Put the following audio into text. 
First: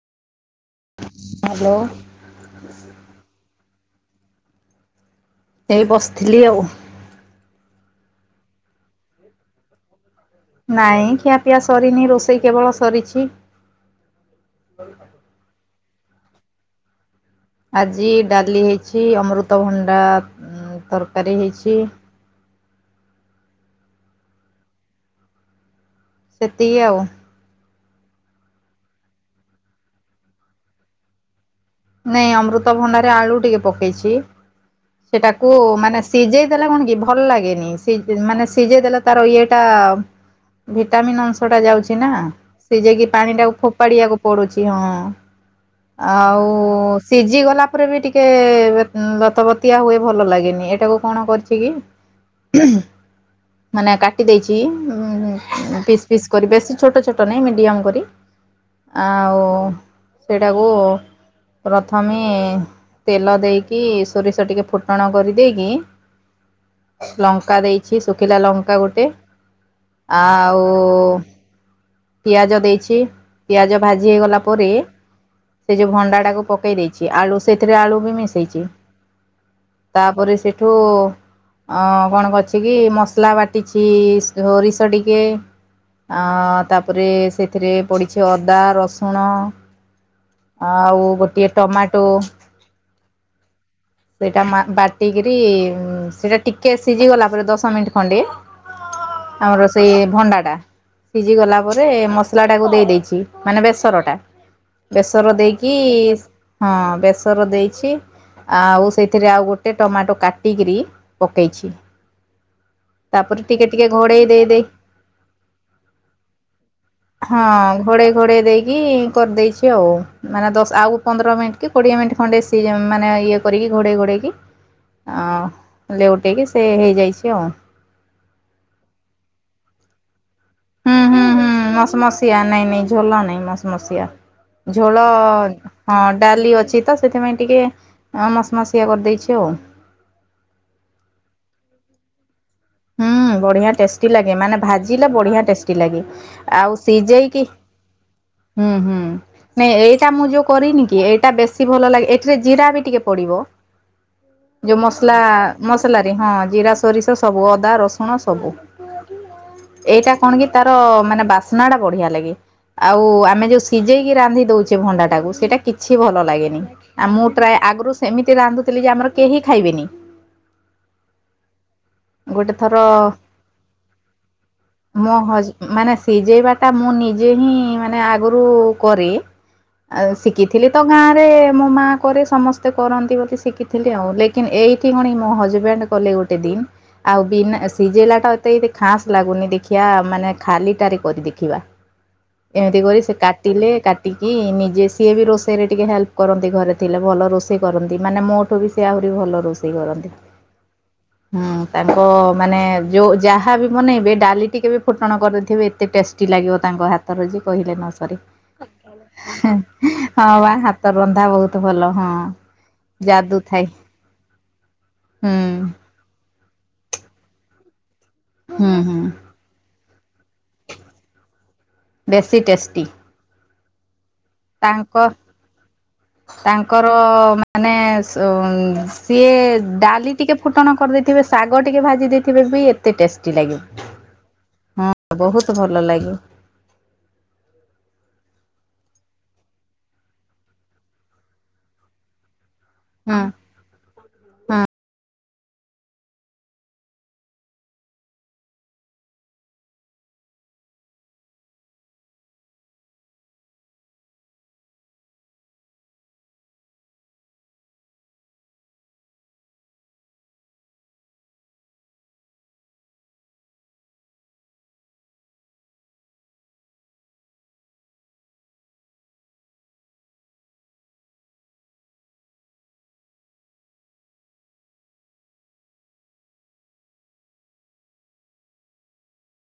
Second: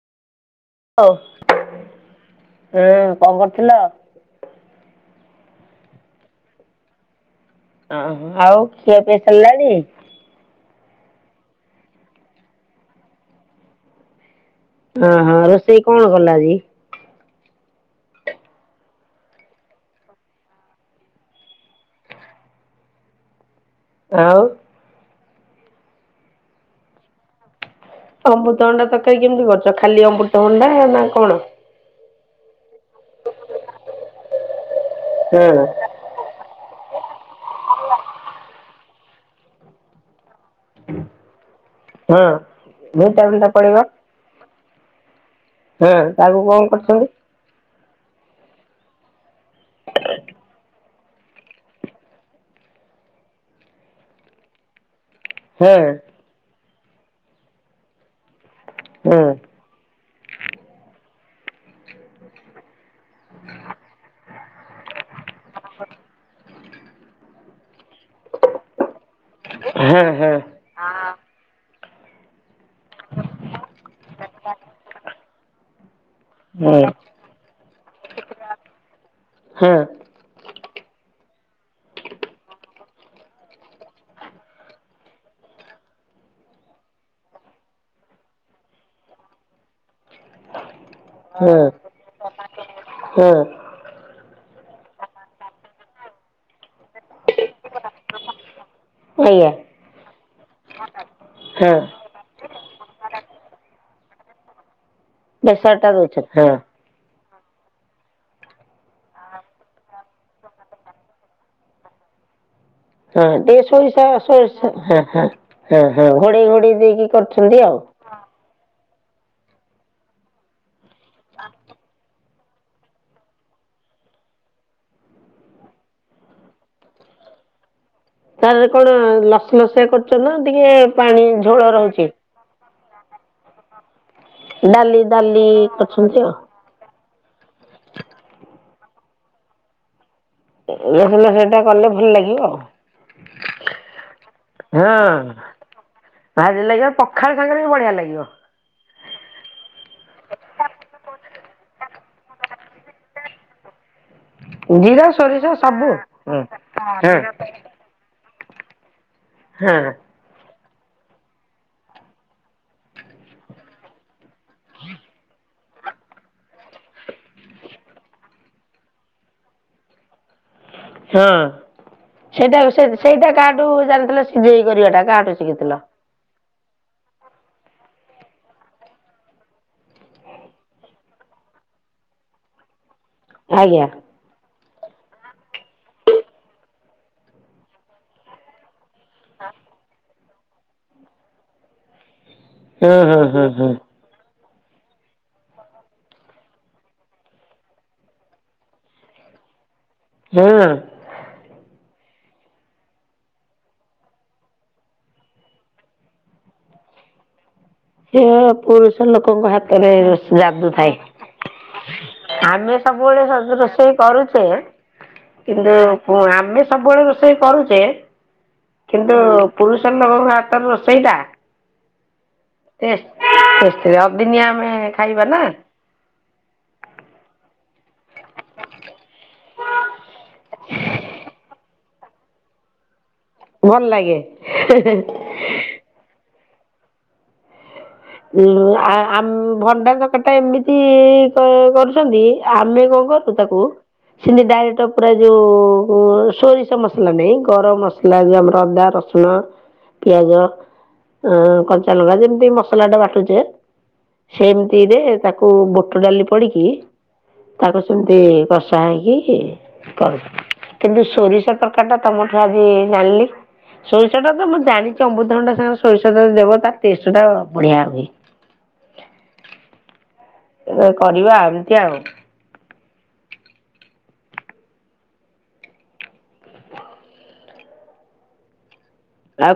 ଉୁଁ hello କଣ କରୁଥିଲ? ଏଇ ବସିଥିଲି ଆଉ। ଆ ଆଉ କ୍ଷିଅ ପିଆ ସାରିଲାଣି? ନାଇଁ ଖିଆ ପିଆ ସରିନି ରୋଷେଇ କେବଳ ସରିଛି। ହଁ ହଁ ରୋଷେଇ କଣ କଲ ଆଜି? ଆଜି ଡାଲି ହେଇଛି ଅମୃତଭଣ୍ଡା ତରକାରୀ ହେଇଛି। ଆଉ? ସେତିକି ଆଉ। ଅମୃତଭଣ୍ଡା ତରକାରୀ କେମିତି କରୁଛ ଖାଲି ଅମୃତଭଣ୍ଡା ନା କଣ? ନାଇଁ ଅମୃତ ଭଣ୍ଡାରେ ଆଳୁ ଟିକେ ପକେଇଛି ହଁ ସେଟାକୁ ମାନେ ସିଝେଇ ଦେଲେ କଣ କି ଭଲ ଲାଗେନି, ସି ମାନେ ସିଝେଇ ଦେଲେ ତାର ଇଏଟା ଭିଟାମିନ୍ ଅଂଶଟା ଯାଉଛି ନା ହଁ। ସେ ଯାଇକି ପାଣି ଭିଟାମିନ୍ ଟା ଟାକୁ ପଡିବ ଫୋପାଡିବାକୁ ପଡୁଛି ହଁ। ହଁ ତାକୁ ଆଉ କଣ କରୁଛନ୍ତି? ସେ ସିଝି ଗଲା ପରେ ବି ଟିକେ ଦତବତିଆ ହୁଏ ଭଲ ଲାଗେନି। ଏଇଟାକୁ କଣ କରିଛି କି ମାନେ କାଟି ଦେଇଛି। ହଁ ଫିସ୍ କରି ବେଶୀ ଛୋଟ ଛୋଟ ନାହିଁ ମିଡ଼ିୟମ କରି ହଁ ଆଉ ସେଇଟାକୁ ପ୍ରଥମେ ତେଲ ଦେଇକି ସୋରିଷ ଟିକେ ଫୁଟଣ କରିଦେଇକି ଲଙ୍କା ଦେଇଛି ଶୁଖିଲା ଲଙ୍କା ଗୋଟେ। ହଁ ଆଉ ଓ ପିଆଜ ଦେଇଛି, ପିଆଜ ଭାଜି ହୋଇ ଗୋଲା ପରେ ସେ ଯୋଉ ଭଣ୍ଡା ଟାକୁ ପକେଇ ହଁ ଦେଇଛି ଆଳୁ ସେଥିରେ ଆଳୁ ବି ମିଶେଇଛି। ହଁ ତାପରେ ସେ ଠୁ ଅଁ କଣ କରଛି କି ମସଲା ବାଟିଛି ସୋରିଷ ଟିକେ ଆ ତାପରେ ସେଥିରେ ପଡ଼ିଛି ଅଦା ରସୁଣ। ଆଉ ଗୋଟିଏ ହଁ ଟମାଟୋ। ହଁ ସେଇଟା ବାଟିକିରି ସେଟା ଟିକେ ସିଝି ଗଲା ପରେ ଦଶ ମିନିଟ୍ ଖଣ୍ଡେ ହଁ ଆଜ୍ଞା। ଆମର ସେଇ ଭଣ୍ଡା ଟା ସିଝି ଗଲା ପରେ ମସ ମସଲାଟାକୁ ଦେଇ ଦେଇଛି ମାନେ ବେସରଟା ବେସର ଦେଇକି ବେସରଟା ଦଉଛନ୍ତି। ହଁ ବେସର ଦେଇଛି। ଆଉ ସେଥିରେ ଆଉ ଗୋଟେ ଟମାଟୋ କାଟିକରି ପକେଇଛି। ତାପରେ ଟିକେ ଟିକେ ଘୋଡ଼େଇ ଦେଇ ଦେଇ [inaudible] ହଁ ଆଉ। ଘୋଡେଇ ଘୋଡେଇ ଦେଇକି। କରିଦେଇଛି ଆଉ ମାନେ ଦଶ ଆଉ ପନ୍ଦର ମିନିଟ୍ କି କୋଡିଏ ମିନିଟ୍ ଖଣ୍ଡେ ସିଯେମ ମାନେ ଇଏ। କରିକି ଘୋଡ଼େଇ ଘୋଡ଼େଇକି ଲେଉଟେଇକି ସେ ହେଇଯାଇଛି ଆଉ। ତାର କଣ ଲସଲସଆ କରୁଛ ନା ଟିକେ ହୁଁ ହୁଁ ପାଣି ହୁଁ ଝୋଳ ମସ ରହୁଛି? ନାଇଁ ମସିଆ ନାଇଁ ଝୋଳ ନାଇଁ ମସ ମସିଆ ଡାଲି ଝୋଳ ଡାଲି ହଁ କରୁଛନ୍ତି ଡାଲି ଅଛି। ତ ସେଥିପାଇଁ ଟିକେ ମସ ମସିଆ କରିଦେଇଛି ଆଉ। ଇଏ ହେଲେ ସେଟା କଲେ ଭଲ ଲାଗିବ ଆଉ। ବଢିଆ ଟେଷ୍ଟି ଲାଗେ ମାନେ ଭାଜିଲେ ହଁ ବଢିଆ ଟେଷ୍ଟି ଲାଗେ ଭାରି ଆଉ ଲାଗିବ ପଖାଳ ସିଝେଇକି। ସାଙ୍ଗରେ ବି ବଢିଆ ଲାଗିବ। ହୁଁ ହୁଁ। ନାଇଁ ଏଇଟା ମୁଁ ଯୋଉ କରିନି କି ଏଇଟା ବେଶୀ ଭଲ ଲାଗେ ଏଠିରେ ଜିରା ବି ଟିକେ ପଡିବ। ଯୋଉ ଜିରା ମସଲା ସୋରିଷ ସବୁ ହୁଁ ମସଲା ହଁ ହୁଁ ଜିରା ସୋରିଷ ସବୁ ହଁ। ଅଦା ରସୁଣ ସବୁ ଏଇଟା। କଣ କି ତାର ମାନେ ବାସ୍ନା ଟା ବଢିଆ ଲାଗେ ଆଉ ଆମେ ଯୋଉ ସିଝେଇକି ରାନ୍ଧି ଦଉଛେ ଭଣ୍ଡା ଟାକୁ ସେଇଟା କି ଛି ଭଲ ଲାଗେନି ଆ ମୁଁ ପ୍ରାୟ ଆଗରୁ ସେମିତି ରାନ୍ଧୁଥିଲି ଯେ ଆମର କେହି ଖାଇବେନି। ହଁ ଗୋଟେ ସେଇଟା ଥର ସେଇଟା କାହାଠୁ ଜାଣିଥିଲ ସିଝେଇ କରିବାଟା ମୋ କାହାଠୁ ହଜ ଶିଖିଥିଲ? ମାନେ ସିଝେଇବା ଟା ମୁଁ ନିଜେ ହିଁ ମାନେ ଆଗରୁ କରେ। ଆଉ ଶିଖିଥିଲି ତ ଗାଁ ରେ ମୋ ମା କରେ ସମ ସ୍ତେ କରନ୍ତି ବୋଲି ଆଜ୍ଞା ଶିଖିଥିଲି ଆଉ ଲେକିନ ଏଇଠି ପୁଣି ମୋ ହଜବେଣ୍ଡ କଲେ ଗୋଟେ ଦିନ। ଆଉ ବିନା ସିଝେଇଲା ଟା ଏତେ ଖାସ ଲାଗୁନି ଦେଖିବା ମାନେ। ଖାଲିଟାରେ କରି ଦେଖିବା ଏମିତି ହୁଁ କରି ସେ ହୁଁ ହୁଁ କାଟିଲେ ହୁଁ କା ଟିକି ନିଜେ ସିଏ ବି ରୋଷେଇରେ ଟିକେ ହେଲ୍ପ କରନ୍ତି ଘରେ ଥିଲେ ଭଲ ରୋଷେଇ କରନ୍ତି ମାନେ ମୋଠୁ ବି। ସେ ଆହୁରି ଭଲ ରୋଷେଇ କରନ୍ତି। ହଁ। ହଁ। ତାଙ୍କ ମାନେ ଯେଉଁ ଯାହାବ ବନେଇବେ ଡାଲି ଟିକେ ବି ଫୁଟଣ କରିଦେଇଥିବେ ଏତେ ଟେଷ୍ଟି ଲାଗିବ ତାଙ୍କ ହାତ। ର ଯେ କହିଲେ ନ ସରେ ସେ ପୁରୁଷ ଲୋକଙ୍କ ହାତରେ ହଁ ବା ହାତ ଯାଦୁଥାଏ ରନ୍ଧା ବହୁତ ଭଲ ହଁ। ଆମେ। ଯାଦୁ ସବୁବେଳେ ଥାଏ ରୋଷେଇ କରୁଛେ। ହୁଁ। ହୁଁ ଆମେ ସବୁବେଳେ ରୋଷେଇ କରୁଛେ ହୁଁ ହୁଁ କିନ୍ତୁ। ପୁରୁଷର ଲୋକଙ୍କ ହାତରେ ରୋଷେଇଟା। ବେଶୀ ଟେଷ୍ଟ। ଅବଦିନିଆ ଆମେ ତାଙ୍କ ଖାଇବା ନା। ତାଙ୍କର। ମାନେ ସିଏ ଡାଲି ଟିକେ ଫୁଟଣ କରିଦେଇଥିବେ ଶାଗ। ଟିକେ ଭାଜି ଦେଇଥିବେ ବି ଏତେ ଟେଷ୍ଟି ଭଲ ଲାଗେ। ଲାଗିବ ହଁ ବହୁତ ଭଲ ଲାଗେ। ଉ ଆ ଭଣ୍ଡା କଟା ଏମିତି କରୁଛନ୍ତି ଆମେ। କଣ ହଁ କରଛୁ ତାକୁ। ସେମିତି ଡାଇରେକ୍ଟ ପୁରା ଯୋଉ ସୋରିଷ ମସଲା ନହିଁ ଗରମ ମସ ମସଲା ଆମର ଅଦା ରସୁଣ ପିଆଜ କଞ୍ଚାଲଗା ଯେମତି ମସ ମସଲା ଟା ବାଟୁଛେ ସେମିତିରେ ତାକୁ ବୁଟ ଡାଲି ପଡିକି। ତାକୁ ସେମିତି କଷା ହେଇକି। କର କିନ୍ତୁ ସୋରିଷ ତକାରି ଟା ତମଠୁ ଆଜି ଜଣିଲି। ସୋରିଷ ଟା ତ ମୁଁ ଜାଣିଚି ଅମୃତଭଣ୍ଡା ସାଙ୍ଗରେ ସୋରିଷଟା ଦେବ ତାର ଟେଷ୍ଟ ଟା ବଢିଆ ହୁଏ କେବେ କରିବା ଏମିତି ଆଉ। ଆଉ